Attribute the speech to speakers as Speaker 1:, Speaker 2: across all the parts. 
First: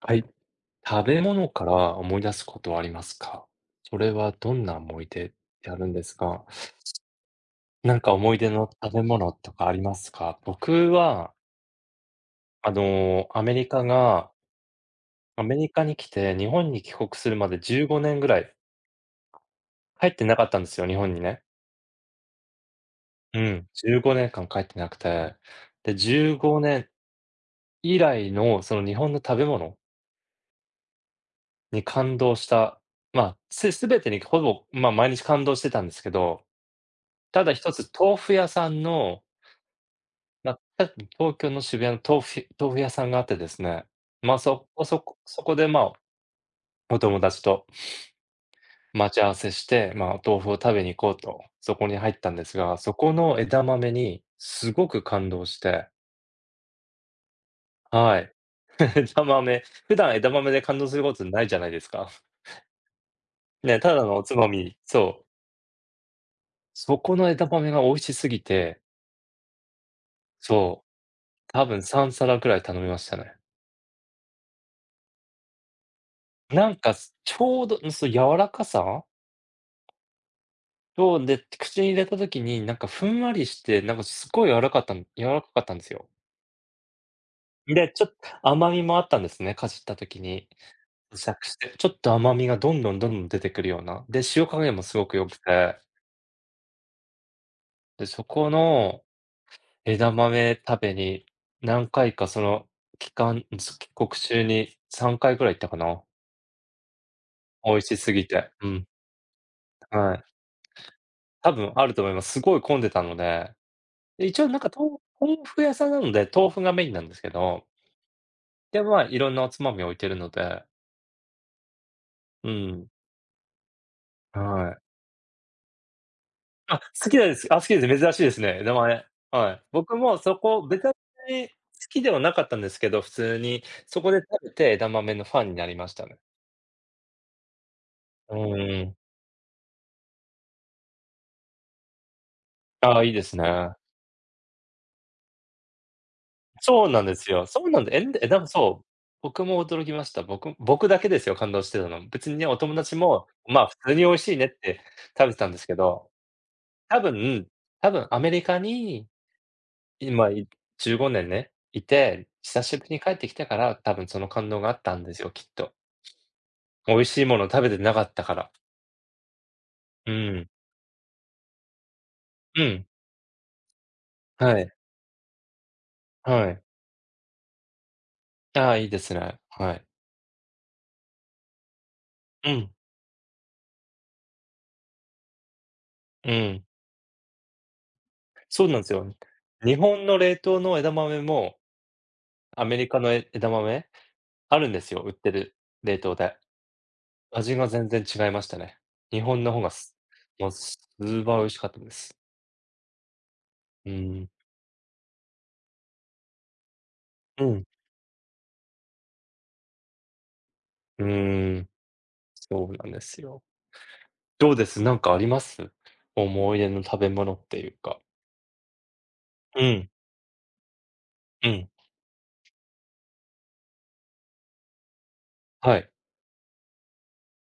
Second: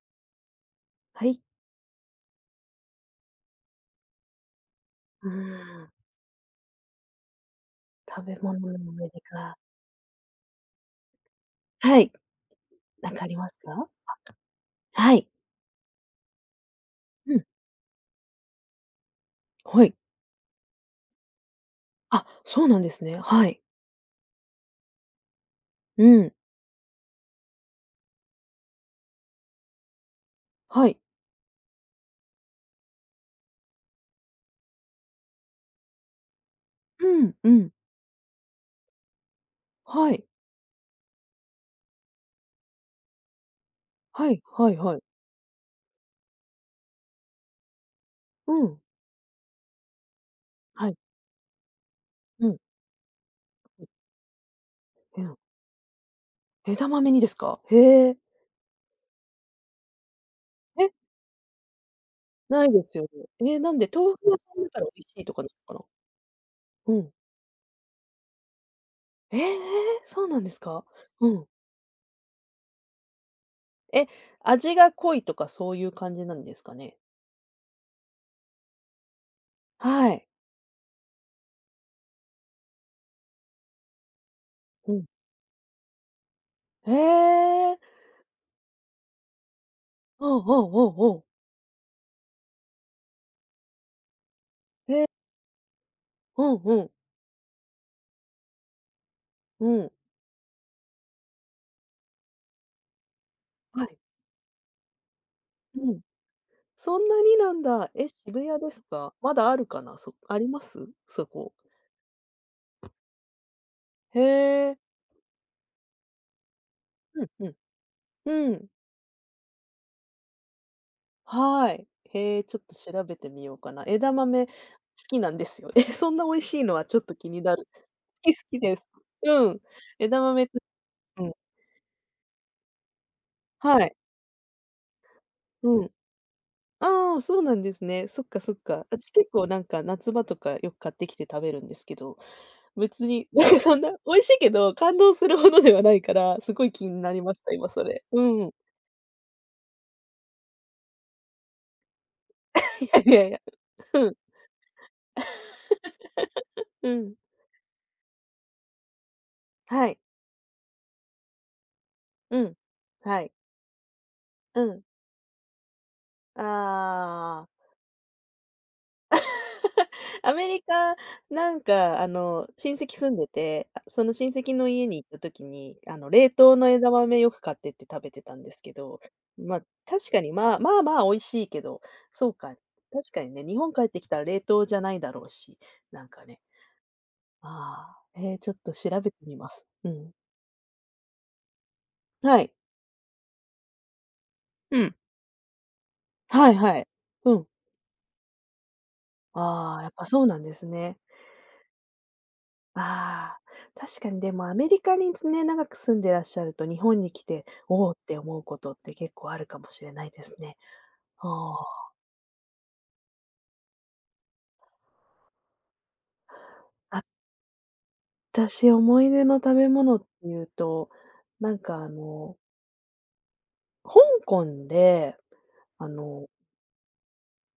Speaker 1: はい。食べ
Speaker 2: はい。
Speaker 1: 物から思い出すことはありますか？それはどんな思い出
Speaker 2: う
Speaker 1: ってあ
Speaker 2: ー
Speaker 1: る
Speaker 2: ん、
Speaker 1: んですか？なんか
Speaker 2: 食
Speaker 1: 思
Speaker 2: べ
Speaker 1: い出
Speaker 2: 物
Speaker 1: の
Speaker 2: の
Speaker 1: 食べ
Speaker 2: 思い出
Speaker 1: 物と
Speaker 2: か。
Speaker 1: かありますか？僕は、
Speaker 2: はい。
Speaker 1: あ
Speaker 2: なんかあ
Speaker 1: の、
Speaker 2: り
Speaker 1: ア
Speaker 2: ます
Speaker 1: メリカ
Speaker 2: か？
Speaker 1: が
Speaker 2: はい。
Speaker 1: アメリカに来て、日本に帰国す
Speaker 2: う
Speaker 1: る
Speaker 2: ん、
Speaker 1: まで15年ぐらい
Speaker 2: はい。
Speaker 1: 帰ってなかったんですよ、日本にね。
Speaker 2: あ、そうなんですね。
Speaker 1: う
Speaker 2: はい。
Speaker 1: ん、15年間帰ってなくて、で、
Speaker 2: うん。
Speaker 1: 15年以来のその日本の食べ物
Speaker 2: はい。
Speaker 1: に感動した、まあ、全てにほぼ、ま、毎日感動してたんですけど、
Speaker 2: うん、
Speaker 1: た
Speaker 2: う
Speaker 1: だ
Speaker 2: ん。
Speaker 1: 一つ豆腐屋さんの、
Speaker 2: はい。
Speaker 1: ま、東京の渋谷の豆腐屋さんがあってですね、
Speaker 2: は
Speaker 1: ま、
Speaker 2: い
Speaker 1: そ
Speaker 2: はい
Speaker 1: こ
Speaker 2: は
Speaker 1: そ
Speaker 2: い。
Speaker 1: こそこで、ま、お友達と
Speaker 2: うん。
Speaker 1: 待ち合わせして、ま、お豆腐を食べ
Speaker 2: は
Speaker 1: に
Speaker 2: い。
Speaker 1: 行こうと、そこに入ったんで
Speaker 2: う
Speaker 1: す
Speaker 2: ん。
Speaker 1: が、そこの枝豆にすごく
Speaker 2: う
Speaker 1: 感
Speaker 2: ん。
Speaker 1: 動して、
Speaker 2: 枝豆にですか？へえ。
Speaker 1: はい。枝豆、普段枝豆で感
Speaker 2: え、
Speaker 1: 動することないじゃないですか。
Speaker 2: ないですよね。え、なん
Speaker 1: ね、
Speaker 2: で
Speaker 1: ただ
Speaker 2: 豆
Speaker 1: の
Speaker 2: 腐
Speaker 1: お
Speaker 2: 屋
Speaker 1: つ
Speaker 2: さ
Speaker 1: ま
Speaker 2: んだ
Speaker 1: み
Speaker 2: から美味し
Speaker 1: そ
Speaker 2: い
Speaker 1: う。
Speaker 2: とかなのかな？う
Speaker 1: そ
Speaker 2: ん。
Speaker 1: この枝豆が美味しすぎて、
Speaker 2: ええ、そうなんですか？
Speaker 1: そう、
Speaker 2: うん。
Speaker 1: 多分3皿くらい頼みましたね。
Speaker 2: え、味が濃いとかそういう感じなんです
Speaker 1: な
Speaker 2: か
Speaker 1: んか、
Speaker 2: ね？
Speaker 1: ちょうど、そう、柔らかさ
Speaker 2: はい。
Speaker 1: と、で、口に入れた時に、なんかふんわりして、なんかすごい柔らかっ
Speaker 2: う
Speaker 1: た
Speaker 2: ん。
Speaker 1: ん柔らかかったんですよ。
Speaker 2: へえ。
Speaker 1: で、ちょっ甘みもあったんですね、かじった時
Speaker 2: おう
Speaker 1: に。
Speaker 2: おうおうおう。
Speaker 1: 咀嚼して、ちょっと甘みがどんどんどんどん出てくるような。で、塩加減もす
Speaker 2: へえ、
Speaker 1: ごく良くて、
Speaker 2: うんうん、
Speaker 1: で、そこの
Speaker 2: うん。
Speaker 1: 枝豆食べに、何回かその期間、
Speaker 2: は
Speaker 1: 帰
Speaker 2: い。
Speaker 1: 国中に3回ぐらい行ったか
Speaker 2: うん。
Speaker 1: な。
Speaker 2: そんなになん
Speaker 1: 美味
Speaker 2: だ。
Speaker 1: し
Speaker 2: え、
Speaker 1: すぎ
Speaker 2: 渋
Speaker 1: て。
Speaker 2: 谷
Speaker 1: う
Speaker 2: です
Speaker 1: ん、
Speaker 2: か？まだあるかな？
Speaker 1: はい。
Speaker 2: あります？そこ。
Speaker 1: 多分あると思います。すごい混んでたので。
Speaker 2: へ
Speaker 1: で、一応なんか、
Speaker 2: え。
Speaker 1: 豆腐屋さんなので、豆腐がメインなんです
Speaker 2: う
Speaker 1: け
Speaker 2: んうん。
Speaker 1: ど、
Speaker 2: うん。
Speaker 1: で、まあ、いろんなおつまみ置いてるので、
Speaker 2: はい。へえ、
Speaker 1: う
Speaker 2: ちょっと
Speaker 1: ん、
Speaker 2: 調べてみようかな。枝豆好
Speaker 1: はい。
Speaker 2: きなんですよ。え、そんな美味しいの
Speaker 1: あ、
Speaker 2: はちょっ
Speaker 1: 好
Speaker 2: と
Speaker 1: きなん
Speaker 2: 気
Speaker 1: で
Speaker 2: に
Speaker 1: す。
Speaker 2: な
Speaker 1: あ、好
Speaker 2: る。
Speaker 1: きです。珍しいで
Speaker 2: 好き
Speaker 1: す
Speaker 2: 好き
Speaker 1: ね、名
Speaker 2: です。
Speaker 1: 前。
Speaker 2: う
Speaker 1: は
Speaker 2: ん。
Speaker 1: い。僕も
Speaker 2: 枝
Speaker 1: そ
Speaker 2: 豆と
Speaker 1: こ、別
Speaker 2: うん。
Speaker 1: に好きではなかったんですけど、普通に、
Speaker 2: はい。
Speaker 1: そこで食べて枝豆のファンになり
Speaker 2: う
Speaker 1: ま
Speaker 2: ん。
Speaker 1: したね。
Speaker 2: ああ、そうなんですね。そっ
Speaker 1: う
Speaker 2: かそっか。
Speaker 1: ーん。
Speaker 2: 結構なんか夏場とかよく買ってきて食べるんですけど。
Speaker 1: ああ、
Speaker 2: 別
Speaker 1: いいで
Speaker 2: に、
Speaker 1: す
Speaker 2: なんか
Speaker 1: ね。
Speaker 2: そんな美味しいけど、感動するほどではないから、すごい気
Speaker 1: そう
Speaker 2: に
Speaker 1: なん
Speaker 2: な
Speaker 1: で
Speaker 2: り
Speaker 1: す
Speaker 2: まし
Speaker 1: よ。
Speaker 2: た、
Speaker 1: そ
Speaker 2: 今
Speaker 1: うな
Speaker 2: そ
Speaker 1: んで、え
Speaker 2: れ。
Speaker 1: ん
Speaker 2: う
Speaker 1: でえだも
Speaker 2: ん。い
Speaker 1: そう、僕も驚きました。僕だけですよ、感動してたの。別にね、お友達
Speaker 2: やい
Speaker 1: も、
Speaker 2: やいや。
Speaker 1: まあ、普通に美
Speaker 2: うん、
Speaker 1: 味しいねって食べてたんですけど、
Speaker 2: う
Speaker 1: 多
Speaker 2: ん。
Speaker 1: 分多分アメリカに
Speaker 2: はい。
Speaker 1: 今15年いて、
Speaker 2: うん。
Speaker 1: 久しぶりに帰っ
Speaker 2: は
Speaker 1: て
Speaker 2: い。
Speaker 1: きたから、多分その感動
Speaker 2: う
Speaker 1: があっ
Speaker 2: ん。
Speaker 1: たんですよ、きっと。美味しいもの
Speaker 2: ああ。
Speaker 1: 食べてなかったから。う
Speaker 2: アメ
Speaker 1: ん。
Speaker 2: リカ、なんかあの、
Speaker 1: う
Speaker 2: 親
Speaker 1: ん。
Speaker 2: 戚住んでて、あ、その親戚
Speaker 1: は
Speaker 2: の
Speaker 1: い。
Speaker 2: 家に行った時に、あの、冷
Speaker 1: は
Speaker 2: 凍
Speaker 1: い。
Speaker 2: の枝豆よく買ってって食べてたんです
Speaker 1: あ
Speaker 2: け
Speaker 1: あ、いいで
Speaker 2: ど、
Speaker 1: すね。
Speaker 2: ま、
Speaker 1: はい。
Speaker 2: 確かに、まあ、まあまあ美味しいけど、そう
Speaker 1: う
Speaker 2: か、
Speaker 1: ん。
Speaker 2: 確かにね、日本帰ってきたら冷凍じゃないだろうし、なんか
Speaker 1: う
Speaker 2: ね
Speaker 1: ん。
Speaker 2: ああ、ちょっ
Speaker 1: そう
Speaker 2: と
Speaker 1: なん
Speaker 2: 調
Speaker 1: す
Speaker 2: べ
Speaker 1: よ。
Speaker 2: てみます。
Speaker 1: 日
Speaker 2: う
Speaker 1: 本
Speaker 2: ん。
Speaker 1: の冷凍の枝豆も、
Speaker 2: はい。
Speaker 1: アメリカの枝豆、あるん
Speaker 2: う
Speaker 1: で
Speaker 2: ん。
Speaker 1: すよ、売ってる、冷凍で。
Speaker 2: はいはい。うん。
Speaker 1: 味が全然違いましたね。日本の方が
Speaker 2: ああ、やっぱそうなん
Speaker 1: もう、
Speaker 2: ですね。
Speaker 1: スーパー美味しかったです。
Speaker 2: ああ、
Speaker 1: う
Speaker 2: 確かに
Speaker 1: ん。
Speaker 2: でもアメリカにね、長く住んでらっしゃると、日本に来て、
Speaker 1: うん。
Speaker 2: おおって思うことって結構あるかもしれないですね。
Speaker 1: う
Speaker 2: あ
Speaker 1: ーん。
Speaker 2: あ、
Speaker 1: そうなんですよ。どうです？なんかあります？思い出の食べ
Speaker 2: 私
Speaker 1: 物っていうか。
Speaker 2: 思い出の食
Speaker 1: う
Speaker 2: べ
Speaker 1: ん、
Speaker 2: 物っていうと、
Speaker 1: う
Speaker 2: なん
Speaker 1: ん。
Speaker 2: かあの、香港で、
Speaker 1: は
Speaker 2: あ
Speaker 1: い、
Speaker 2: の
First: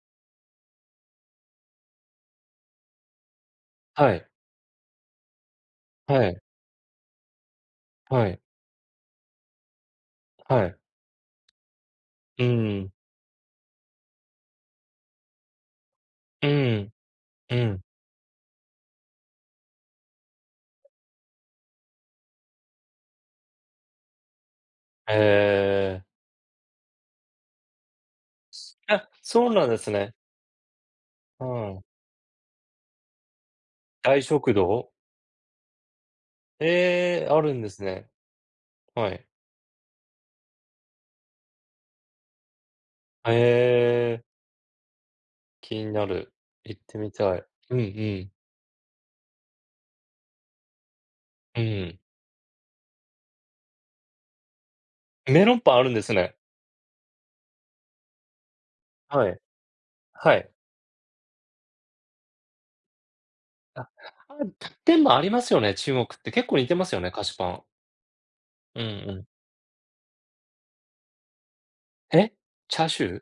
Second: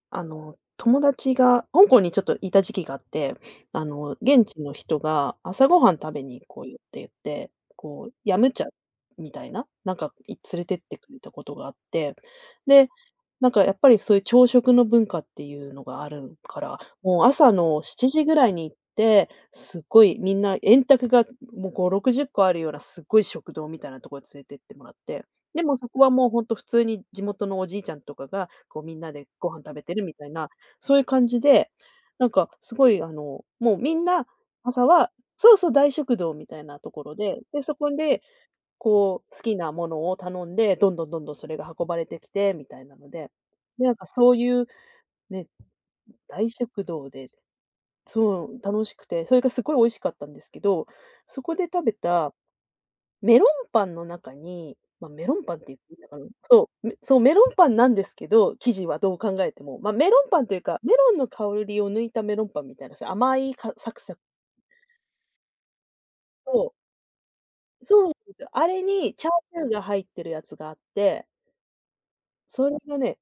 Speaker 2: あの、友達が香港にちょっといた時期があって、あの、
Speaker 1: はい、
Speaker 2: 現地の人が朝ごはん食べ
Speaker 1: は
Speaker 2: に
Speaker 1: い、
Speaker 2: 行こうよって言って、こう、
Speaker 1: は
Speaker 2: ヤ
Speaker 1: い、
Speaker 2: ムチャみたいな、なんか、連れ
Speaker 1: は
Speaker 2: て
Speaker 1: い。
Speaker 2: ってくれたことがあって、
Speaker 1: う
Speaker 2: で、
Speaker 1: ん、
Speaker 2: なんかやっぱりそういう朝食の文化っていうのがある
Speaker 1: う
Speaker 2: から、
Speaker 1: ん、
Speaker 2: もう朝
Speaker 1: うん。
Speaker 2: の7時ぐらいに行って、すっごいみんな円卓がもう5、60個あるようなすっごい食堂みたいなところに連れてってもらってでもそこ
Speaker 1: え
Speaker 2: は
Speaker 1: え。
Speaker 2: もうほんと普通に地元のおじいちゃんとかが、こうみん
Speaker 1: あ、
Speaker 2: なで
Speaker 1: そ
Speaker 2: ご
Speaker 1: う
Speaker 2: 飯
Speaker 1: なん
Speaker 2: 食
Speaker 1: で
Speaker 2: べ
Speaker 1: す
Speaker 2: てるみ
Speaker 1: ね。
Speaker 2: たいな、そういう感じ
Speaker 1: う
Speaker 2: で、
Speaker 1: ん。
Speaker 2: なんかすごいあの、もうみん
Speaker 1: 大
Speaker 2: な
Speaker 1: 食
Speaker 2: 朝
Speaker 1: 堂？
Speaker 2: はそうそう、大食堂みたいなところ
Speaker 1: ええ、あ
Speaker 2: で、
Speaker 1: るん
Speaker 2: で、
Speaker 1: で
Speaker 2: そ
Speaker 1: す
Speaker 2: こ
Speaker 1: ね。
Speaker 2: で
Speaker 1: は
Speaker 2: こ
Speaker 1: い。
Speaker 2: う好きなものを頼んで、どんどんどんどんそれが運ばれてきてみたいなので、
Speaker 1: え
Speaker 2: で、なんか
Speaker 1: え、
Speaker 2: そういうね、
Speaker 1: 気になる。
Speaker 2: 大
Speaker 1: 行っ
Speaker 2: 食
Speaker 1: て
Speaker 2: 堂
Speaker 1: み
Speaker 2: で
Speaker 1: たい。うんうん、
Speaker 2: そう、楽しくて、それがすごい美味しかったんですけど、そこ
Speaker 1: う
Speaker 2: で食べ
Speaker 1: ん。
Speaker 2: たメロンパンの中に、まあ、メロン
Speaker 1: メ
Speaker 2: パ
Speaker 1: ロ
Speaker 2: ンっ
Speaker 1: ン
Speaker 2: て
Speaker 1: パ
Speaker 2: 言
Speaker 1: ン
Speaker 2: っ
Speaker 1: ある
Speaker 2: て
Speaker 1: ん
Speaker 2: いい
Speaker 1: で
Speaker 2: の
Speaker 1: す
Speaker 2: かな、
Speaker 1: ね。
Speaker 2: そう、そう、メロンパンなんですけど、生地はどう
Speaker 1: は
Speaker 2: 考
Speaker 1: い、
Speaker 2: えても、まあ、メロン
Speaker 1: は
Speaker 2: パン
Speaker 1: い。
Speaker 2: というか、メロンの香りを抜いたメロンパンみたいな、そう、甘いか
Speaker 1: あ、あ、
Speaker 2: サクサク
Speaker 1: でもありますよね、中国って。結構似
Speaker 2: と
Speaker 1: てますよね、菓子パン。
Speaker 2: そうなんですよ、あ
Speaker 1: う
Speaker 2: れ
Speaker 1: んう
Speaker 2: に
Speaker 1: ん。
Speaker 2: チャーシューが入ってるやつがあって、
Speaker 1: え、
Speaker 2: それ
Speaker 1: チャー
Speaker 2: が
Speaker 1: シュ
Speaker 2: ね
Speaker 1: ー？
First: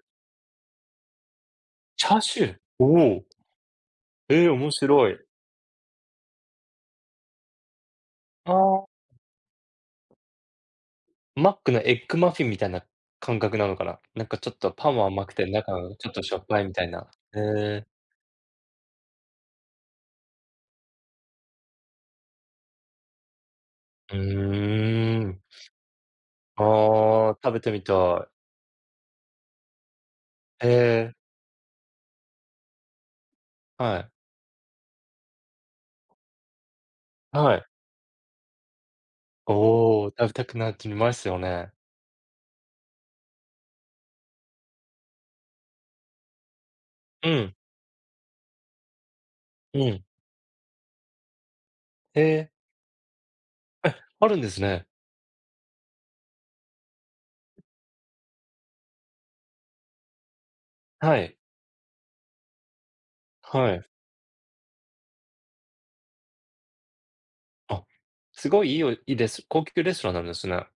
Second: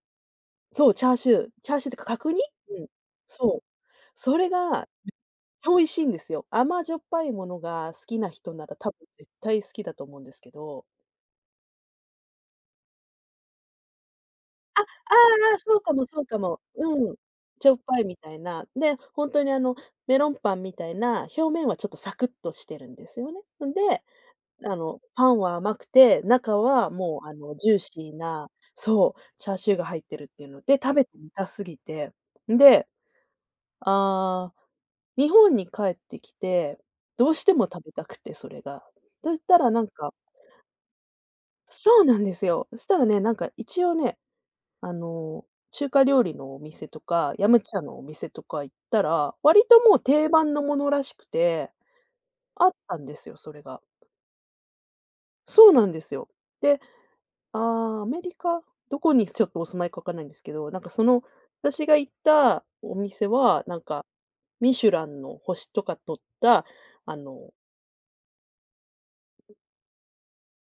Speaker 2: そう、チャーシューってか
Speaker 1: チャー
Speaker 2: 角
Speaker 1: シ
Speaker 2: 煮
Speaker 1: ュー？
Speaker 2: う
Speaker 1: お
Speaker 2: ん、
Speaker 1: おー、
Speaker 2: そう。そ
Speaker 1: え
Speaker 2: れ
Speaker 1: ー面
Speaker 2: が
Speaker 1: 白い。
Speaker 2: 美味しいんですよ。甘じょっぱいものが好きな
Speaker 1: あ
Speaker 2: 人なら
Speaker 1: あ、
Speaker 2: 多分絶対好きだと思うんですけど
Speaker 1: マックのエッグマフィンみたいな感覚なのかな？なんかちょっとパンは
Speaker 2: あ
Speaker 1: 甘くて、
Speaker 2: あああ、
Speaker 1: 中
Speaker 2: そうか
Speaker 1: が
Speaker 2: も
Speaker 1: ちょっ
Speaker 2: そ
Speaker 1: と
Speaker 2: う
Speaker 1: し
Speaker 2: か
Speaker 1: ょっぱ
Speaker 2: も。
Speaker 1: いみたいな。
Speaker 2: うん。しょっ
Speaker 1: え
Speaker 2: ぱいみたいな。で、ほんとにあの、メロンパンみたいな、表面はちょっとサクッとしてるんですよね。んで、
Speaker 1: ー、う
Speaker 2: あの、パ
Speaker 1: ー
Speaker 2: ン
Speaker 1: ん。
Speaker 2: は甘くて、中はもう
Speaker 1: あ
Speaker 2: あ
Speaker 1: あ、食
Speaker 2: の、
Speaker 1: べて
Speaker 2: ジュー
Speaker 1: み
Speaker 2: シー
Speaker 1: たい。
Speaker 2: なそう、チャーシューが入ってるっていうの
Speaker 1: え
Speaker 2: で、食べて
Speaker 1: ー、
Speaker 2: みたすぎて。んで、
Speaker 1: はい。
Speaker 2: ああ、日本に帰ってきて、どうして
Speaker 1: はい。
Speaker 2: も食べたくて、それが。そしたらなん
Speaker 1: おお、
Speaker 2: か
Speaker 1: 食べたくなってきますよね。
Speaker 2: そうなんですよ。そしたらね、なんか一応ねあの、中華料理のお店と
Speaker 1: う
Speaker 2: か、ヤ
Speaker 1: ん、
Speaker 2: ムチャのお店とか行ったら、割
Speaker 1: う
Speaker 2: ともう
Speaker 1: ん。
Speaker 2: 定番のものらしくて、
Speaker 1: えー、
Speaker 2: あったんですよ、それが。
Speaker 1: あるんですね。
Speaker 2: そうなんですよ。で、ああ、アメリカどこにちょっとお住まいかわかんないんですけど、なんかそ
Speaker 1: は
Speaker 2: の、
Speaker 1: い、
Speaker 2: 私が行ったお店は、
Speaker 1: は
Speaker 2: なん
Speaker 1: い。
Speaker 2: か、ミシュランの星とか取った、あの、
Speaker 1: あ、すごいいいおいいです高級レストランなんですね。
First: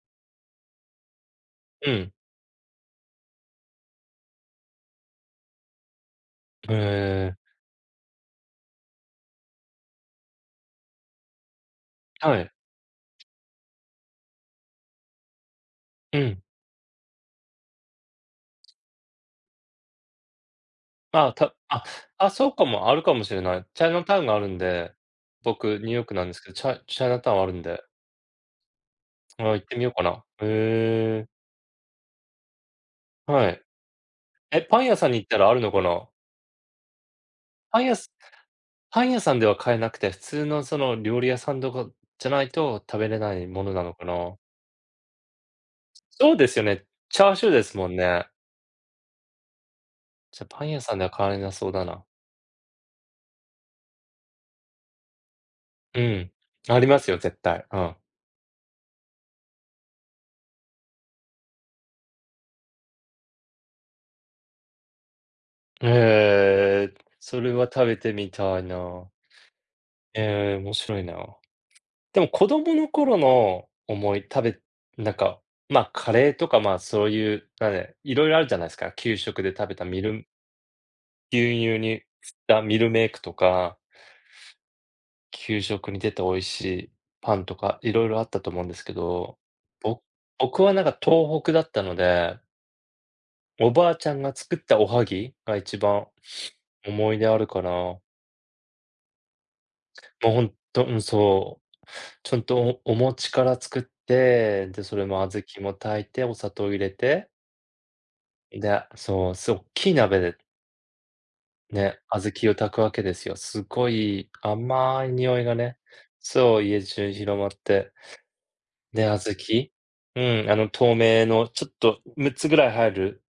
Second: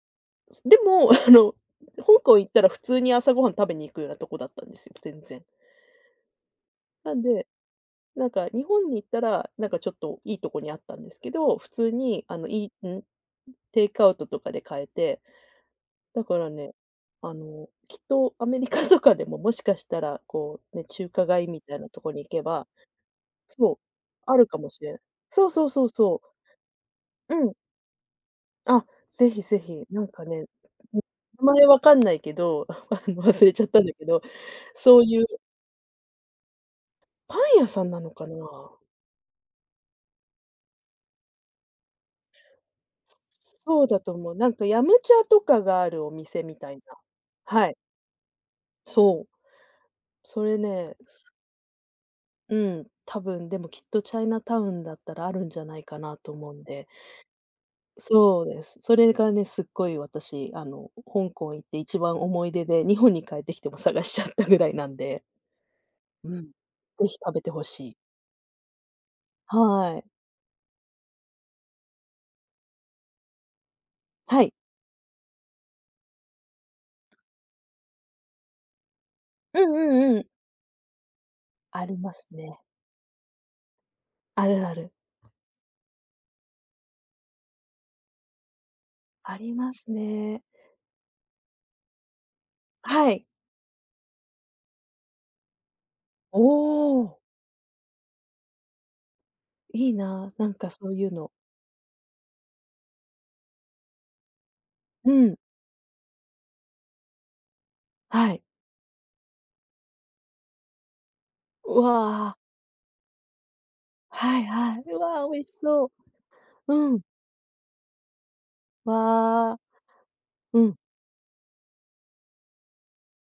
Speaker 2: でも、あの、
Speaker 1: うん。
Speaker 2: 香港行ったら普通に朝ごはん食べに行くようなとこだったんですよ、全然。
Speaker 1: へ
Speaker 2: なん
Speaker 1: え
Speaker 2: でなんか日本に行ったら、なんかちょっといいとこにあったんですけど、普通に
Speaker 1: ー、
Speaker 2: あ
Speaker 1: は
Speaker 2: の、
Speaker 1: い、
Speaker 2: いいん、テイクアウトとかで買えて、
Speaker 1: う
Speaker 2: だか
Speaker 1: ん。
Speaker 2: らね、あの、きっとアメリカとかでももしかしたら、こうね、中華
Speaker 1: あ
Speaker 2: 街
Speaker 1: た
Speaker 2: みたい
Speaker 1: あ、
Speaker 2: なとこに行
Speaker 1: あ、
Speaker 2: け
Speaker 1: そうか
Speaker 2: ば、
Speaker 1: も、あるかもしれない。
Speaker 2: そう、
Speaker 1: チャイナタウンが
Speaker 2: あ
Speaker 1: あ
Speaker 2: る
Speaker 1: るん
Speaker 2: かもしれ
Speaker 1: で、
Speaker 2: ない。そうそ
Speaker 1: 僕、
Speaker 2: うそ
Speaker 1: ニュー
Speaker 2: う
Speaker 1: ヨーク
Speaker 2: そ
Speaker 1: なん
Speaker 2: う。
Speaker 1: ですけど、チャチャイナタ
Speaker 2: う
Speaker 1: ウンあ
Speaker 2: ん。
Speaker 1: るんで、
Speaker 2: あ、ぜひ
Speaker 1: あ、行
Speaker 2: ぜ
Speaker 1: ってみ
Speaker 2: ひ、
Speaker 1: よう
Speaker 2: な
Speaker 1: か
Speaker 2: ん
Speaker 1: な。
Speaker 2: かね、
Speaker 1: へえ、
Speaker 2: 名前わかんないけど、あの、忘
Speaker 1: は
Speaker 2: れち
Speaker 1: い。
Speaker 2: ゃったんだけど、
Speaker 1: え、パン屋
Speaker 2: そう
Speaker 1: さんに
Speaker 2: い
Speaker 1: 行
Speaker 2: う
Speaker 1: ったらあるのかな？
Speaker 2: パン屋
Speaker 1: パ
Speaker 2: さ
Speaker 1: ン
Speaker 2: ん
Speaker 1: 屋
Speaker 2: なの
Speaker 1: す
Speaker 2: かな？
Speaker 1: パン屋さんでは買えなくて、普通のその料理屋さんとかじゃないと食べれないもの
Speaker 2: そ
Speaker 1: な
Speaker 2: う
Speaker 1: の
Speaker 2: だ
Speaker 1: か
Speaker 2: と思う。
Speaker 1: な？
Speaker 2: なんかヤムチャとかがあるお
Speaker 1: そう
Speaker 2: 店
Speaker 1: で
Speaker 2: み
Speaker 1: すよ
Speaker 2: たい
Speaker 1: ね、
Speaker 2: な。
Speaker 1: チャーシューで
Speaker 2: は
Speaker 1: す
Speaker 2: い、
Speaker 1: もんね。
Speaker 2: そう。そ
Speaker 1: じゃ、
Speaker 2: れ
Speaker 1: パン屋
Speaker 2: ね、
Speaker 1: さんでは買われなそうだな。
Speaker 2: うん、多分でもきっとチャイナタウンだったらあるんじゃないか
Speaker 1: う
Speaker 2: なと
Speaker 1: ん、
Speaker 2: 思うん
Speaker 1: あ
Speaker 2: で。
Speaker 1: りますよ、絶対。うん。
Speaker 2: そうです。それがね、すっごい私、あの、香港行って一番思い出で、日本に帰ってきても探しちゃったぐらいなんで。う
Speaker 1: へ
Speaker 2: ん。ぜ
Speaker 1: え、
Speaker 2: ひ食べ
Speaker 1: そ
Speaker 2: て
Speaker 1: れ
Speaker 2: ほ
Speaker 1: は食
Speaker 2: しい。
Speaker 1: べてみたいな。
Speaker 2: はい。
Speaker 1: ええ、面白いな。でも子供の頃の
Speaker 2: はい。
Speaker 1: なんか、ま、カレーとか、ま、そういう、なんでいろいろあるじゃないですか。給食で
Speaker 2: う
Speaker 1: 食
Speaker 2: ん
Speaker 1: べた
Speaker 2: うんうん。
Speaker 1: 牛乳
Speaker 2: あり
Speaker 1: に
Speaker 2: ます
Speaker 1: 振っ
Speaker 2: ね。
Speaker 1: たミルメイクとか、
Speaker 2: あるある。
Speaker 1: 給食に出て美味しいパンとか、いろいろあったと思うんですけ
Speaker 2: あ
Speaker 1: ど、
Speaker 2: ります
Speaker 1: ぼ
Speaker 2: ね。
Speaker 1: 僕はなんか東北だったので、
Speaker 2: はい。
Speaker 1: おばあちゃんが作ったおはぎが一番
Speaker 2: お
Speaker 1: 思い
Speaker 2: お。
Speaker 1: 出あるかな。も
Speaker 2: いい
Speaker 1: う
Speaker 2: な、
Speaker 1: ほ
Speaker 2: なん
Speaker 1: ん
Speaker 2: か
Speaker 1: と
Speaker 2: そう
Speaker 1: うん、
Speaker 2: いうの。
Speaker 1: そう。ちゃんとお餅から作って、で、それ
Speaker 2: う
Speaker 1: も
Speaker 2: ん、
Speaker 1: 小豆も炊いて、お砂糖入れて
Speaker 2: はい。
Speaker 1: で、そう、大きい鍋で
Speaker 2: う
Speaker 1: ね、小
Speaker 2: わ
Speaker 1: 豆
Speaker 2: あ、
Speaker 1: を炊くわけですよ。すごい
Speaker 2: はいはい。う
Speaker 1: 甘い
Speaker 2: わあ、
Speaker 1: 匂
Speaker 2: 美味
Speaker 1: い
Speaker 2: し
Speaker 1: がね、
Speaker 2: そ
Speaker 1: そう、
Speaker 2: う。
Speaker 1: 家
Speaker 2: うん。
Speaker 1: 中に広まって。で、
Speaker 2: わあ、
Speaker 1: 小豆うん、あ
Speaker 2: う
Speaker 1: の
Speaker 2: ん。
Speaker 1: 透明のちょっと6つぐらい入る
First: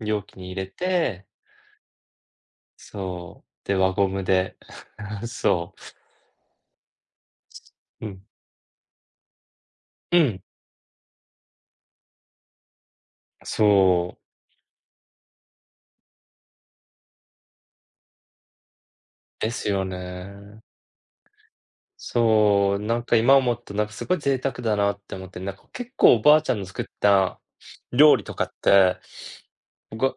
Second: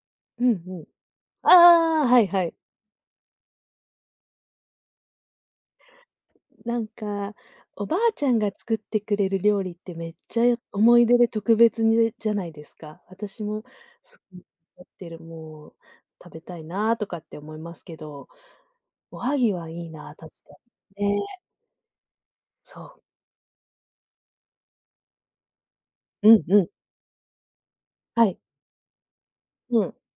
Speaker 1: 容器
Speaker 2: う
Speaker 1: に
Speaker 2: んう
Speaker 1: 入れ
Speaker 2: ん。
Speaker 1: て、
Speaker 2: ああ、はいはい。
Speaker 1: そう、で、輪ゴムで、そ
Speaker 2: なんか、おばあ
Speaker 1: う、うん、
Speaker 2: ちゃんが作ってくれる料理ってめっ
Speaker 1: うん、
Speaker 2: ちゃ思い出で特別にじゃないですか。私も
Speaker 1: そ
Speaker 2: す
Speaker 1: う、
Speaker 2: ごい思ってる、もう食べたいなとかって思いますけど、おは
Speaker 1: で
Speaker 2: ぎ
Speaker 1: す
Speaker 2: はい
Speaker 1: よ
Speaker 2: いな、確か
Speaker 1: ね。
Speaker 2: に。ね、
Speaker 1: そう、
Speaker 2: そ
Speaker 1: な
Speaker 2: う。
Speaker 1: んか今思うと、なんかすごい贅沢だなって思って、なんか結構お
Speaker 2: う
Speaker 1: ばあ
Speaker 2: ん
Speaker 1: ちゃ
Speaker 2: う
Speaker 1: んの
Speaker 2: ん。
Speaker 1: 作った料理
Speaker 2: は
Speaker 1: と
Speaker 2: い。
Speaker 1: かって
Speaker 2: うん。
Speaker 1: 僕は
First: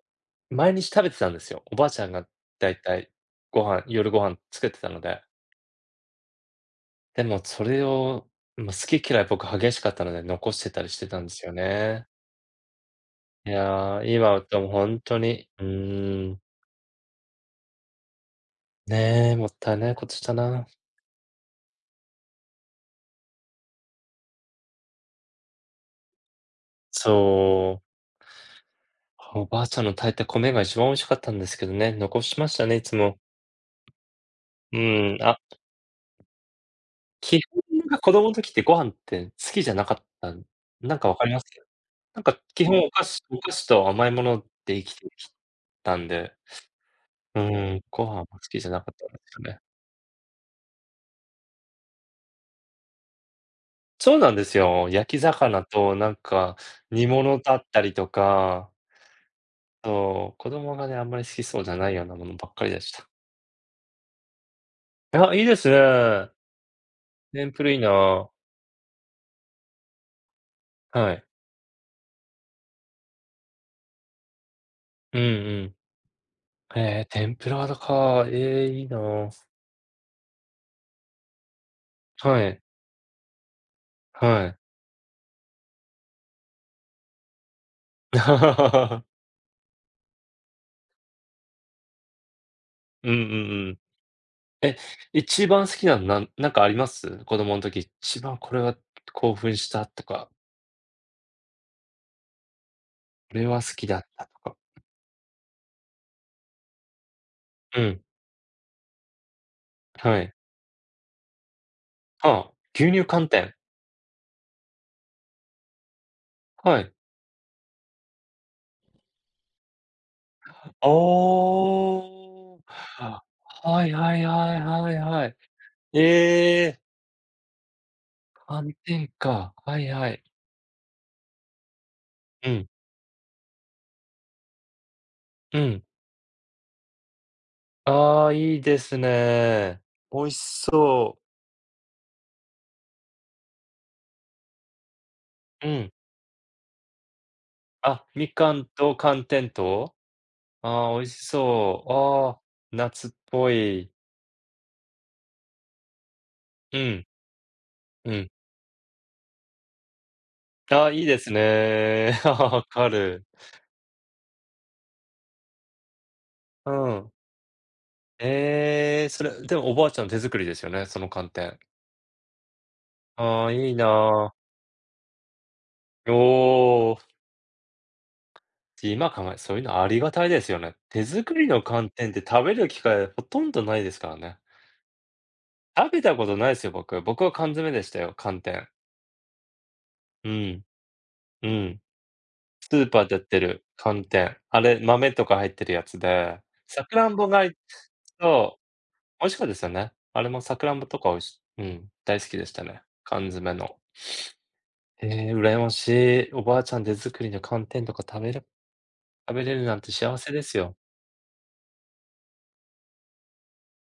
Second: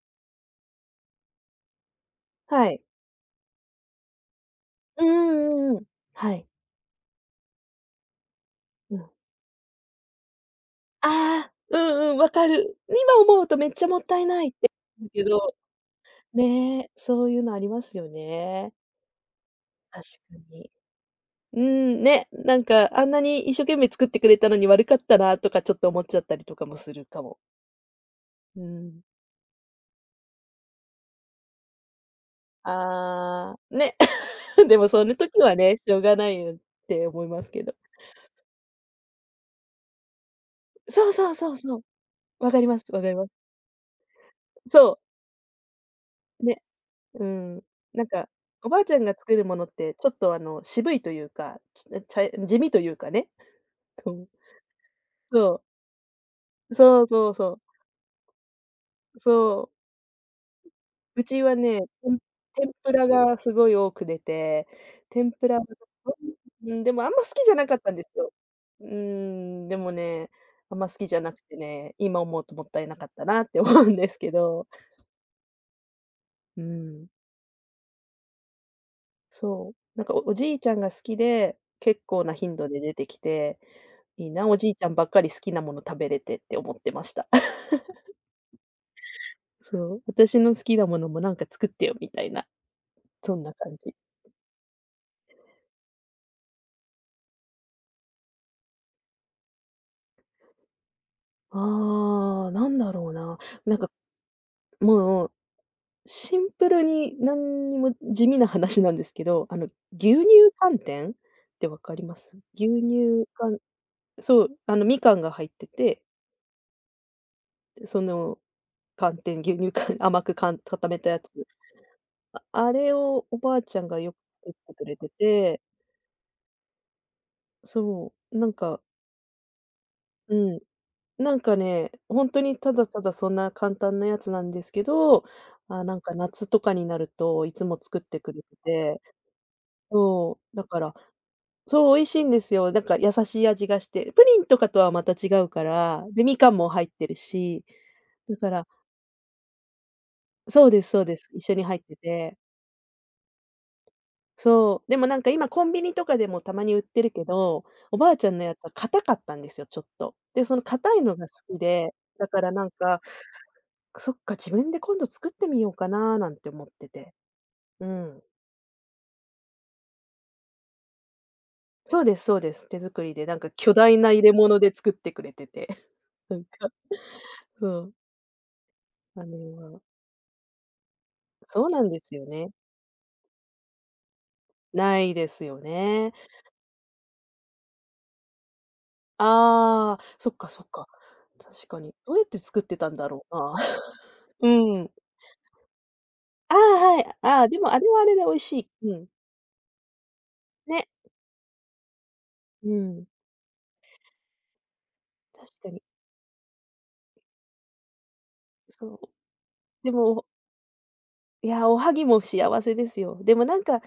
Speaker 1: 毎日食べてたんですよ。おばあちゃんが
Speaker 2: は
Speaker 1: だい
Speaker 2: い。
Speaker 1: たい夜ご飯作ってたの
Speaker 2: うん
Speaker 1: で。
Speaker 2: うんうんうん。はい。
Speaker 1: でもそれを、ま、
Speaker 2: う
Speaker 1: 好
Speaker 2: ん。
Speaker 1: き嫌い僕激しかったので残してたりしてたんです
Speaker 2: あ
Speaker 1: よ
Speaker 2: あ、う
Speaker 1: ね。
Speaker 2: んうん、わかる。今思う
Speaker 1: い
Speaker 2: とめっちゃも
Speaker 1: や、
Speaker 2: ったい
Speaker 1: 今は
Speaker 2: ないっ
Speaker 1: でも
Speaker 2: て、
Speaker 1: ほん
Speaker 2: う
Speaker 1: と
Speaker 2: け
Speaker 1: に、
Speaker 2: ど、
Speaker 1: うーん、
Speaker 2: ね、そういうのありますよね。
Speaker 1: ね、もったいない
Speaker 2: 確
Speaker 1: こと
Speaker 2: か
Speaker 1: したな。
Speaker 2: に。うん、ね、なんかあんなに一生懸命作ってくれたのに悪かったなとかちょっと思っちゃったりとかもするかも。
Speaker 1: そう、
Speaker 2: うん。
Speaker 1: おばあちゃんの炊いた米が一番美味しかったんですけどね、残しましたね、いつも。
Speaker 2: ああ、ね。で
Speaker 1: う
Speaker 2: もその
Speaker 1: ーん、
Speaker 2: 時
Speaker 1: あ、
Speaker 2: はね、しょうがないよって思い
Speaker 1: 基
Speaker 2: ますけど。
Speaker 1: 本が子供の時ってご飯って好きじゃなかったん、なん
Speaker 2: そ
Speaker 1: か
Speaker 2: う
Speaker 1: わか
Speaker 2: そ
Speaker 1: り
Speaker 2: う
Speaker 1: ます？
Speaker 2: そうそう。
Speaker 1: なんか
Speaker 2: わか
Speaker 1: 基
Speaker 2: りま
Speaker 1: 本お
Speaker 2: すわ
Speaker 1: 菓
Speaker 2: かり
Speaker 1: 子
Speaker 2: ます。
Speaker 1: お菓子と甘いもので生き
Speaker 2: そ
Speaker 1: てきたんで、
Speaker 2: う、ね。う
Speaker 1: う
Speaker 2: ん。
Speaker 1: ーん、
Speaker 2: な
Speaker 1: ご
Speaker 2: ん
Speaker 1: 飯は
Speaker 2: か、
Speaker 1: 好きじ
Speaker 2: お
Speaker 1: ゃ
Speaker 2: ば
Speaker 1: な
Speaker 2: あ
Speaker 1: か
Speaker 2: ち
Speaker 1: っ
Speaker 2: ゃん
Speaker 1: た
Speaker 2: が
Speaker 1: んで
Speaker 2: 作
Speaker 1: すよ
Speaker 2: るも
Speaker 1: ね。
Speaker 2: のって、ちょっとあの、渋いというか、ちょちゃい地味というかね。
Speaker 1: そうなんですよ。焼き魚となんか
Speaker 2: そう そう
Speaker 1: 煮
Speaker 2: そうそう
Speaker 1: 物
Speaker 2: そ
Speaker 1: だ
Speaker 2: う。
Speaker 1: ったりとか、
Speaker 2: そう。
Speaker 1: そう、子供がね、あんま
Speaker 2: う
Speaker 1: り好
Speaker 2: ち
Speaker 1: き
Speaker 2: は
Speaker 1: そうじゃ
Speaker 2: ね、
Speaker 1: ないようなものばっか
Speaker 2: 天
Speaker 1: りで
Speaker 2: ぷ
Speaker 1: し
Speaker 2: ら
Speaker 1: た。
Speaker 2: がすごい多く出て、天
Speaker 1: あ、いい
Speaker 2: ぷ
Speaker 1: で
Speaker 2: ら
Speaker 1: す ね。
Speaker 2: うん、でもあんま好きじ
Speaker 1: 天
Speaker 2: ゃ
Speaker 1: ぷ
Speaker 2: な
Speaker 1: ら
Speaker 2: か
Speaker 1: い
Speaker 2: っ
Speaker 1: い
Speaker 2: たんです
Speaker 1: な。
Speaker 2: よ。うーん、でもね、あんま好き
Speaker 1: は
Speaker 2: じゃ
Speaker 1: い。
Speaker 2: なくてね、今思うともったいなかったなって思うんですけど。
Speaker 1: うんうん。
Speaker 2: う
Speaker 1: へえ、
Speaker 2: ん。
Speaker 1: 天ぷらだか。ええ、いいな。
Speaker 2: そう。なんかじいちゃんが好きで、結構な
Speaker 1: は
Speaker 2: 頻
Speaker 1: い、
Speaker 2: 度で出てきて、いい
Speaker 1: は
Speaker 2: な、お
Speaker 1: い。
Speaker 2: じいちゃんばっかり好きなもの食べれてって思ってました。そう、私の好きなものもなんか作ってよみたいな、
Speaker 1: うんう
Speaker 2: そんな感
Speaker 1: ん
Speaker 2: じ。
Speaker 1: うん。え、一番好きなのなんかあります？子供の時、一番これは興奮したとか、
Speaker 2: ああ、なんだろう
Speaker 1: こ
Speaker 2: な。
Speaker 1: れは好
Speaker 2: なん
Speaker 1: き
Speaker 2: か
Speaker 1: だったとか。
Speaker 2: もう、シンプルに何に
Speaker 1: う
Speaker 2: も
Speaker 1: ん、
Speaker 2: 地味な話なんですけど、牛
Speaker 1: は
Speaker 2: 乳
Speaker 1: い。
Speaker 2: 寒天ってわかりま
Speaker 1: あ
Speaker 2: す？
Speaker 1: あ、
Speaker 2: 牛
Speaker 1: 牛乳
Speaker 2: 乳
Speaker 1: 寒天。
Speaker 2: 寒、そう、みかんが入ってて、
Speaker 1: はい。
Speaker 2: その寒天、牛乳寒 甘くかん固めたやつ。あ
Speaker 1: お
Speaker 2: あれ
Speaker 1: あ。
Speaker 2: をおばあちゃん
Speaker 1: はい
Speaker 2: がよく
Speaker 1: はい
Speaker 2: 作っ
Speaker 1: はい
Speaker 2: てく
Speaker 1: はい
Speaker 2: れて
Speaker 1: はい。
Speaker 2: て、
Speaker 1: ええ、
Speaker 2: そう、
Speaker 1: 寒天か。はいはい。
Speaker 2: うん。ほんと
Speaker 1: う
Speaker 2: に
Speaker 1: ん、
Speaker 2: ただただそんな簡単なやつなんですけど、
Speaker 1: う
Speaker 2: あ、
Speaker 1: ん。
Speaker 2: 夏とかになるといつも作って
Speaker 1: あ
Speaker 2: く
Speaker 1: あ、
Speaker 2: れて
Speaker 1: いいです
Speaker 2: て、
Speaker 1: ね。美味し
Speaker 2: そう、だから、
Speaker 1: そう。
Speaker 2: そう、美味しいんですよ。なんか優しい味がして、プリンとかとはまた違うか
Speaker 1: うん。
Speaker 2: ら、で、みかんも入ってるし、
Speaker 1: あ、み
Speaker 2: だか
Speaker 1: か
Speaker 2: ら、
Speaker 1: んと寒天と？
Speaker 2: そうです
Speaker 1: ああ、
Speaker 2: そ
Speaker 1: 美
Speaker 2: う
Speaker 1: 味
Speaker 2: で
Speaker 1: し
Speaker 2: す、一緒に入っ
Speaker 1: そう。
Speaker 2: て
Speaker 1: あ
Speaker 2: て。
Speaker 1: あ、夏っぽい。
Speaker 2: そう、でもなんか今コンビニとかでもたまに
Speaker 1: う
Speaker 2: 売って
Speaker 1: ん、
Speaker 2: るけど、おば
Speaker 1: う
Speaker 2: あち
Speaker 1: ん。
Speaker 2: ゃんのやつは硬かったんですよ、ちょっと。で、その
Speaker 1: ああ、
Speaker 2: 硬い
Speaker 1: いい
Speaker 2: の
Speaker 1: で
Speaker 2: が
Speaker 1: す
Speaker 2: 好きで、
Speaker 1: ね。
Speaker 2: だから
Speaker 1: わ
Speaker 2: なん
Speaker 1: か
Speaker 2: か
Speaker 1: る。
Speaker 2: そっか、自分で今度作ってみようかななんて思っ
Speaker 1: う
Speaker 2: て
Speaker 1: ん。
Speaker 2: て。うん。
Speaker 1: ええ、それ、でもおばあちゃんの手作りですよね、その寒天。
Speaker 2: そうですそうです。手作りでなん
Speaker 1: あ
Speaker 2: か
Speaker 1: あ、い
Speaker 2: 巨
Speaker 1: いな
Speaker 2: 大な入れ
Speaker 1: あ。
Speaker 2: 物で作ってくれてて。
Speaker 1: お
Speaker 2: なんか、
Speaker 1: お、
Speaker 2: そう、
Speaker 1: 今考
Speaker 2: あ
Speaker 1: えそういう
Speaker 2: の、
Speaker 1: のありがたいですよね。手作りの
Speaker 2: そうなん
Speaker 1: 寒
Speaker 2: で
Speaker 1: 天っ
Speaker 2: す
Speaker 1: て
Speaker 2: よ
Speaker 1: 食
Speaker 2: ね。
Speaker 1: べる機会ほとんどないですからね。
Speaker 2: ないですよ
Speaker 1: 食べ
Speaker 2: ね。
Speaker 1: たことないですよ、僕。僕は缶詰でしたよ、寒天。
Speaker 2: ああ、そ
Speaker 1: う
Speaker 2: っかそ
Speaker 1: ん、
Speaker 2: っか。
Speaker 1: う
Speaker 2: 確か
Speaker 1: ん。
Speaker 2: に。どうやって作っ
Speaker 1: ス
Speaker 2: て
Speaker 1: ー
Speaker 2: たん
Speaker 1: パー
Speaker 2: だ
Speaker 1: で売っ
Speaker 2: ろう
Speaker 1: て
Speaker 2: な。
Speaker 1: る寒 天。あ
Speaker 2: う
Speaker 1: れ、
Speaker 2: ん。
Speaker 1: 豆とか入ってるやつで、
Speaker 2: ああ、
Speaker 1: さく
Speaker 2: はい。
Speaker 1: らんぼ
Speaker 2: あ
Speaker 1: が
Speaker 2: あ、
Speaker 1: い
Speaker 2: でもあれはあれで美味
Speaker 1: そ
Speaker 2: し
Speaker 1: う。
Speaker 2: い。うん。
Speaker 1: 美味しかったですよね。あれもさくらん
Speaker 2: ね。
Speaker 1: ぼとか美味しうん、大好きでした
Speaker 2: う
Speaker 1: ね。
Speaker 2: ん。
Speaker 1: 缶詰の。ええ、
Speaker 2: 確
Speaker 1: 羨
Speaker 2: か
Speaker 1: ま
Speaker 2: に。
Speaker 1: しい。おばあちゃん手作りの寒天とか食べれ
Speaker 2: そう。
Speaker 1: 食べれるなん
Speaker 2: で
Speaker 1: て幸
Speaker 2: も、
Speaker 1: せですよ。
Speaker 2: いや、おはぎも幸せですよ。でもなんか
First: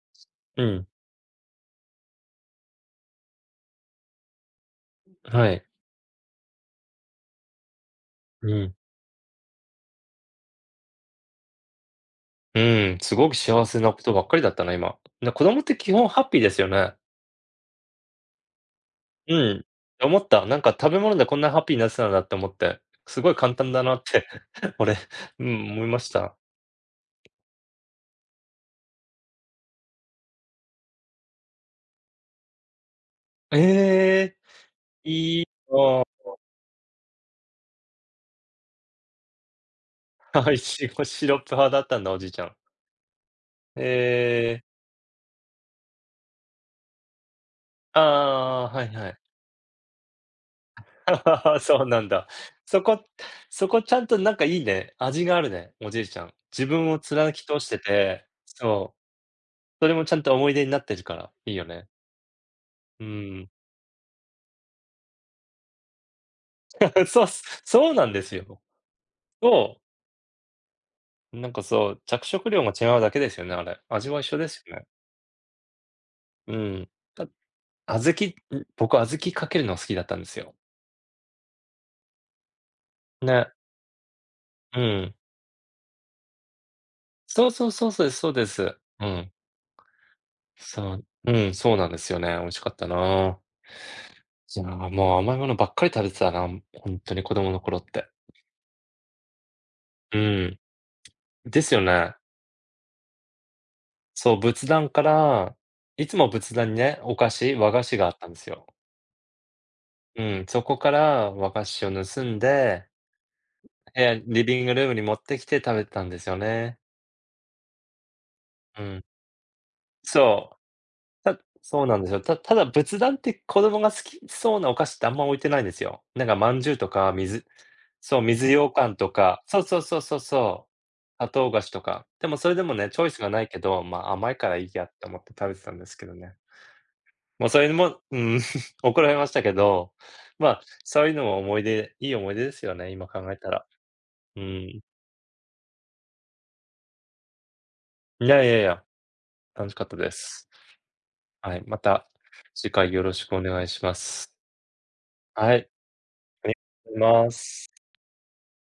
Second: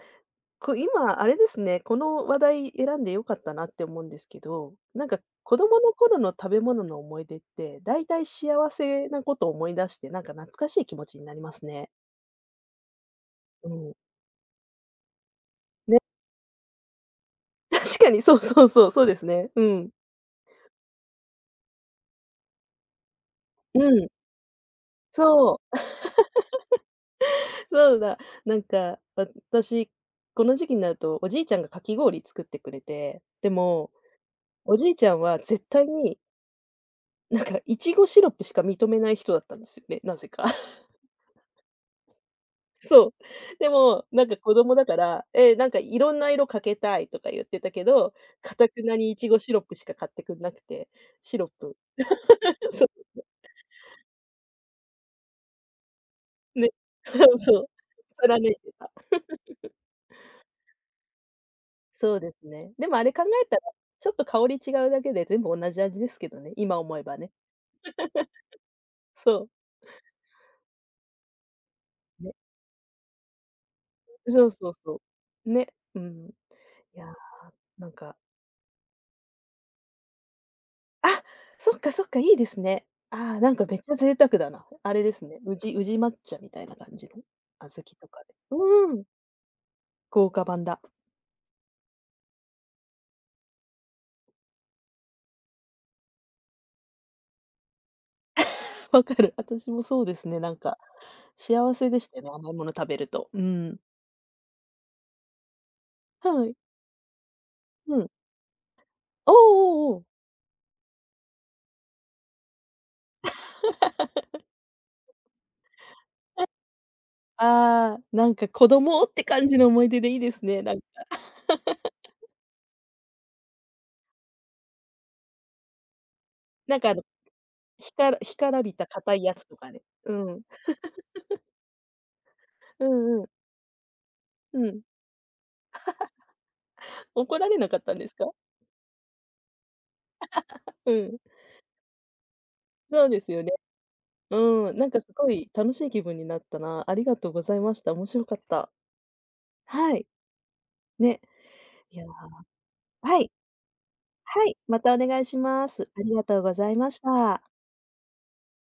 Speaker 1: う
Speaker 2: こう、
Speaker 1: ん、
Speaker 2: 今あれですね、この話題選んで良かったなって思うんですけど、なんか
Speaker 1: は
Speaker 2: 子
Speaker 1: い。
Speaker 2: 供の頃の食べ物の思い出って、だいたい
Speaker 1: う
Speaker 2: 幸
Speaker 1: ん。
Speaker 2: せなことを思い出して、なんか懐かしい気持ちになりますね。
Speaker 1: うーん、すごく幸
Speaker 2: う
Speaker 1: せな
Speaker 2: ん。
Speaker 1: ことばっかりだったな、今。子供って基
Speaker 2: ね、
Speaker 1: 本ハッピーですよね。
Speaker 2: 確かにそうそうそう、そうです
Speaker 1: う
Speaker 2: ね。う
Speaker 1: ん。
Speaker 2: ん。
Speaker 1: 思った。なんか食べ物でこんなハッピーになってたんだって思って、すごい簡単だ
Speaker 2: う
Speaker 1: なっ
Speaker 2: ん、
Speaker 1: て、俺、うん、
Speaker 2: そう、
Speaker 1: 思いました。
Speaker 2: そうだ。なんか、私、この時期になるとおじいちゃんがかき氷作ってくれて、でも、
Speaker 1: ええ、
Speaker 2: おじいちゃんは
Speaker 1: いい
Speaker 2: 絶対
Speaker 1: な。
Speaker 2: に、なんか、いちごシロップしか認めない人だったんですよね、なぜ か。
Speaker 1: いちごシロップ派だったんだ、おじいちゃん。
Speaker 2: そう。でも、なんか
Speaker 1: え
Speaker 2: 子供
Speaker 1: え。
Speaker 2: だから、え、なんかいろんな色かけたいとか言ってたけ
Speaker 1: あ
Speaker 2: ど、かた
Speaker 1: あ、
Speaker 2: く
Speaker 1: はい
Speaker 2: な
Speaker 1: は
Speaker 2: にい
Speaker 1: い。
Speaker 2: ちごシロップしか買ってくんなくて、シロッ プ。
Speaker 1: そうなんだ。そ
Speaker 2: そ
Speaker 1: こそこちゃんとなんかいいね、味があるね、おじいちゃん。
Speaker 2: う、
Speaker 1: 自
Speaker 2: ね。
Speaker 1: 分を
Speaker 2: そ
Speaker 1: 貫
Speaker 2: う
Speaker 1: き
Speaker 2: そ
Speaker 1: 通
Speaker 2: う。
Speaker 1: してて、
Speaker 2: 貫いてた。
Speaker 1: そう、それもちゃんと思い出になってるから、いいよね。
Speaker 2: そうですね。でもあ
Speaker 1: う
Speaker 2: れ考え
Speaker 1: ん。
Speaker 2: たら、ちょっと香り違うだけで全部同じ味ですけどね、今思え ば
Speaker 1: そう
Speaker 2: ね。
Speaker 1: そうなんですよ。
Speaker 2: そう。
Speaker 1: そう、なんかそう、着
Speaker 2: ね。
Speaker 1: 色料が違うだけですよね、あれ。味は一緒
Speaker 2: そ
Speaker 1: で
Speaker 2: う
Speaker 1: す
Speaker 2: そう
Speaker 1: よね。
Speaker 2: そう。ね、うん。い
Speaker 1: うん。
Speaker 2: やー、
Speaker 1: だ
Speaker 2: なん
Speaker 1: 小
Speaker 2: か、
Speaker 1: 豆ん、僕小豆かけるの好きだったんですよ。
Speaker 2: あ、そっかそっか、いいですね。ああ、な
Speaker 1: ね、
Speaker 2: んかめっちゃ贅沢だな。
Speaker 1: う
Speaker 2: あれで
Speaker 1: ん。
Speaker 2: すね、宇治抹茶みたいな感じの、
Speaker 1: そうそう
Speaker 2: 小
Speaker 1: そう
Speaker 2: 豆
Speaker 1: そう
Speaker 2: と
Speaker 1: です
Speaker 2: か
Speaker 1: そう
Speaker 2: で。
Speaker 1: です。
Speaker 2: うーん、
Speaker 1: うん。
Speaker 2: 豪華版だ。
Speaker 1: そう、うん、そうなんですよね。美味しかったな。じゃあ、もう甘いものばっかり食べてたな、ほんとに子供の頃って。
Speaker 2: わかる。私もそうで
Speaker 1: う
Speaker 2: すね、なん
Speaker 1: ん。
Speaker 2: か
Speaker 1: で
Speaker 2: 幸
Speaker 1: すよ
Speaker 2: せでし
Speaker 1: ね。
Speaker 2: たね、甘いもの食べると。うん。
Speaker 1: そう、仏壇からいつも
Speaker 2: は
Speaker 1: 仏
Speaker 2: い。
Speaker 1: 壇にね、お菓子、和菓
Speaker 2: う
Speaker 1: 子が
Speaker 2: ん。
Speaker 1: あったんですよ。
Speaker 2: おおおお。
Speaker 1: うん、そこから和菓子を盗んで、リビングルームに持ってきて食べてたんですよね。
Speaker 2: ああ、なんか子
Speaker 1: う
Speaker 2: 供
Speaker 1: ん。
Speaker 2: って感じの思い出でいいです
Speaker 1: そう。
Speaker 2: ね、なんか。
Speaker 1: そうなんですよ。ただ仏壇って子供が好きそうなお菓子ってあんま置いてないんですよ。なんか饅
Speaker 2: な
Speaker 1: 頭
Speaker 2: ん
Speaker 1: と
Speaker 2: かあの、
Speaker 1: かそう、
Speaker 2: 干
Speaker 1: 水
Speaker 2: から
Speaker 1: 羊
Speaker 2: びた
Speaker 1: 羹と
Speaker 2: 硬いや
Speaker 1: か、
Speaker 2: つと
Speaker 1: そう
Speaker 2: か
Speaker 1: そ
Speaker 2: ね。
Speaker 1: うそう
Speaker 2: う
Speaker 1: そう
Speaker 2: ん。
Speaker 1: そう。砂糖菓子とか。でもそれでも
Speaker 2: う
Speaker 1: ね、チョイス
Speaker 2: んうん。
Speaker 1: がないけど、ま、甘いから
Speaker 2: う
Speaker 1: いい
Speaker 2: ん。
Speaker 1: やって思って食べてたんですけどね。
Speaker 2: 怒
Speaker 1: も
Speaker 2: ら
Speaker 1: う
Speaker 2: れ
Speaker 1: そ
Speaker 2: な
Speaker 1: れ
Speaker 2: かったん
Speaker 1: も
Speaker 2: です
Speaker 1: う
Speaker 2: か？
Speaker 1: ん、怒られましたけど、ま、あ
Speaker 2: う
Speaker 1: そういう
Speaker 2: ん。
Speaker 1: のも思い出いい思い出ですよね、
Speaker 2: そう
Speaker 1: 今
Speaker 2: で
Speaker 1: 考
Speaker 2: す
Speaker 1: え
Speaker 2: よ
Speaker 1: た
Speaker 2: ね。
Speaker 1: ら。う
Speaker 2: うん、
Speaker 1: ん。
Speaker 2: なんかすごい楽しい気分になったな。ありがとうございました。面白
Speaker 1: い
Speaker 2: かっ
Speaker 1: やいやい
Speaker 2: た。
Speaker 1: や、楽しかっ
Speaker 2: は
Speaker 1: た
Speaker 2: い、
Speaker 1: です。
Speaker 2: ね。
Speaker 1: はい、ま
Speaker 2: いや、
Speaker 1: た次回よろ
Speaker 2: は
Speaker 1: し
Speaker 2: い、
Speaker 1: くお願いします。
Speaker 2: はい、またお願いし
Speaker 1: はい、ありが
Speaker 2: ます。ありがとうござい
Speaker 1: と
Speaker 2: ま
Speaker 1: う
Speaker 2: し
Speaker 1: ございま
Speaker 2: た。
Speaker 1: す。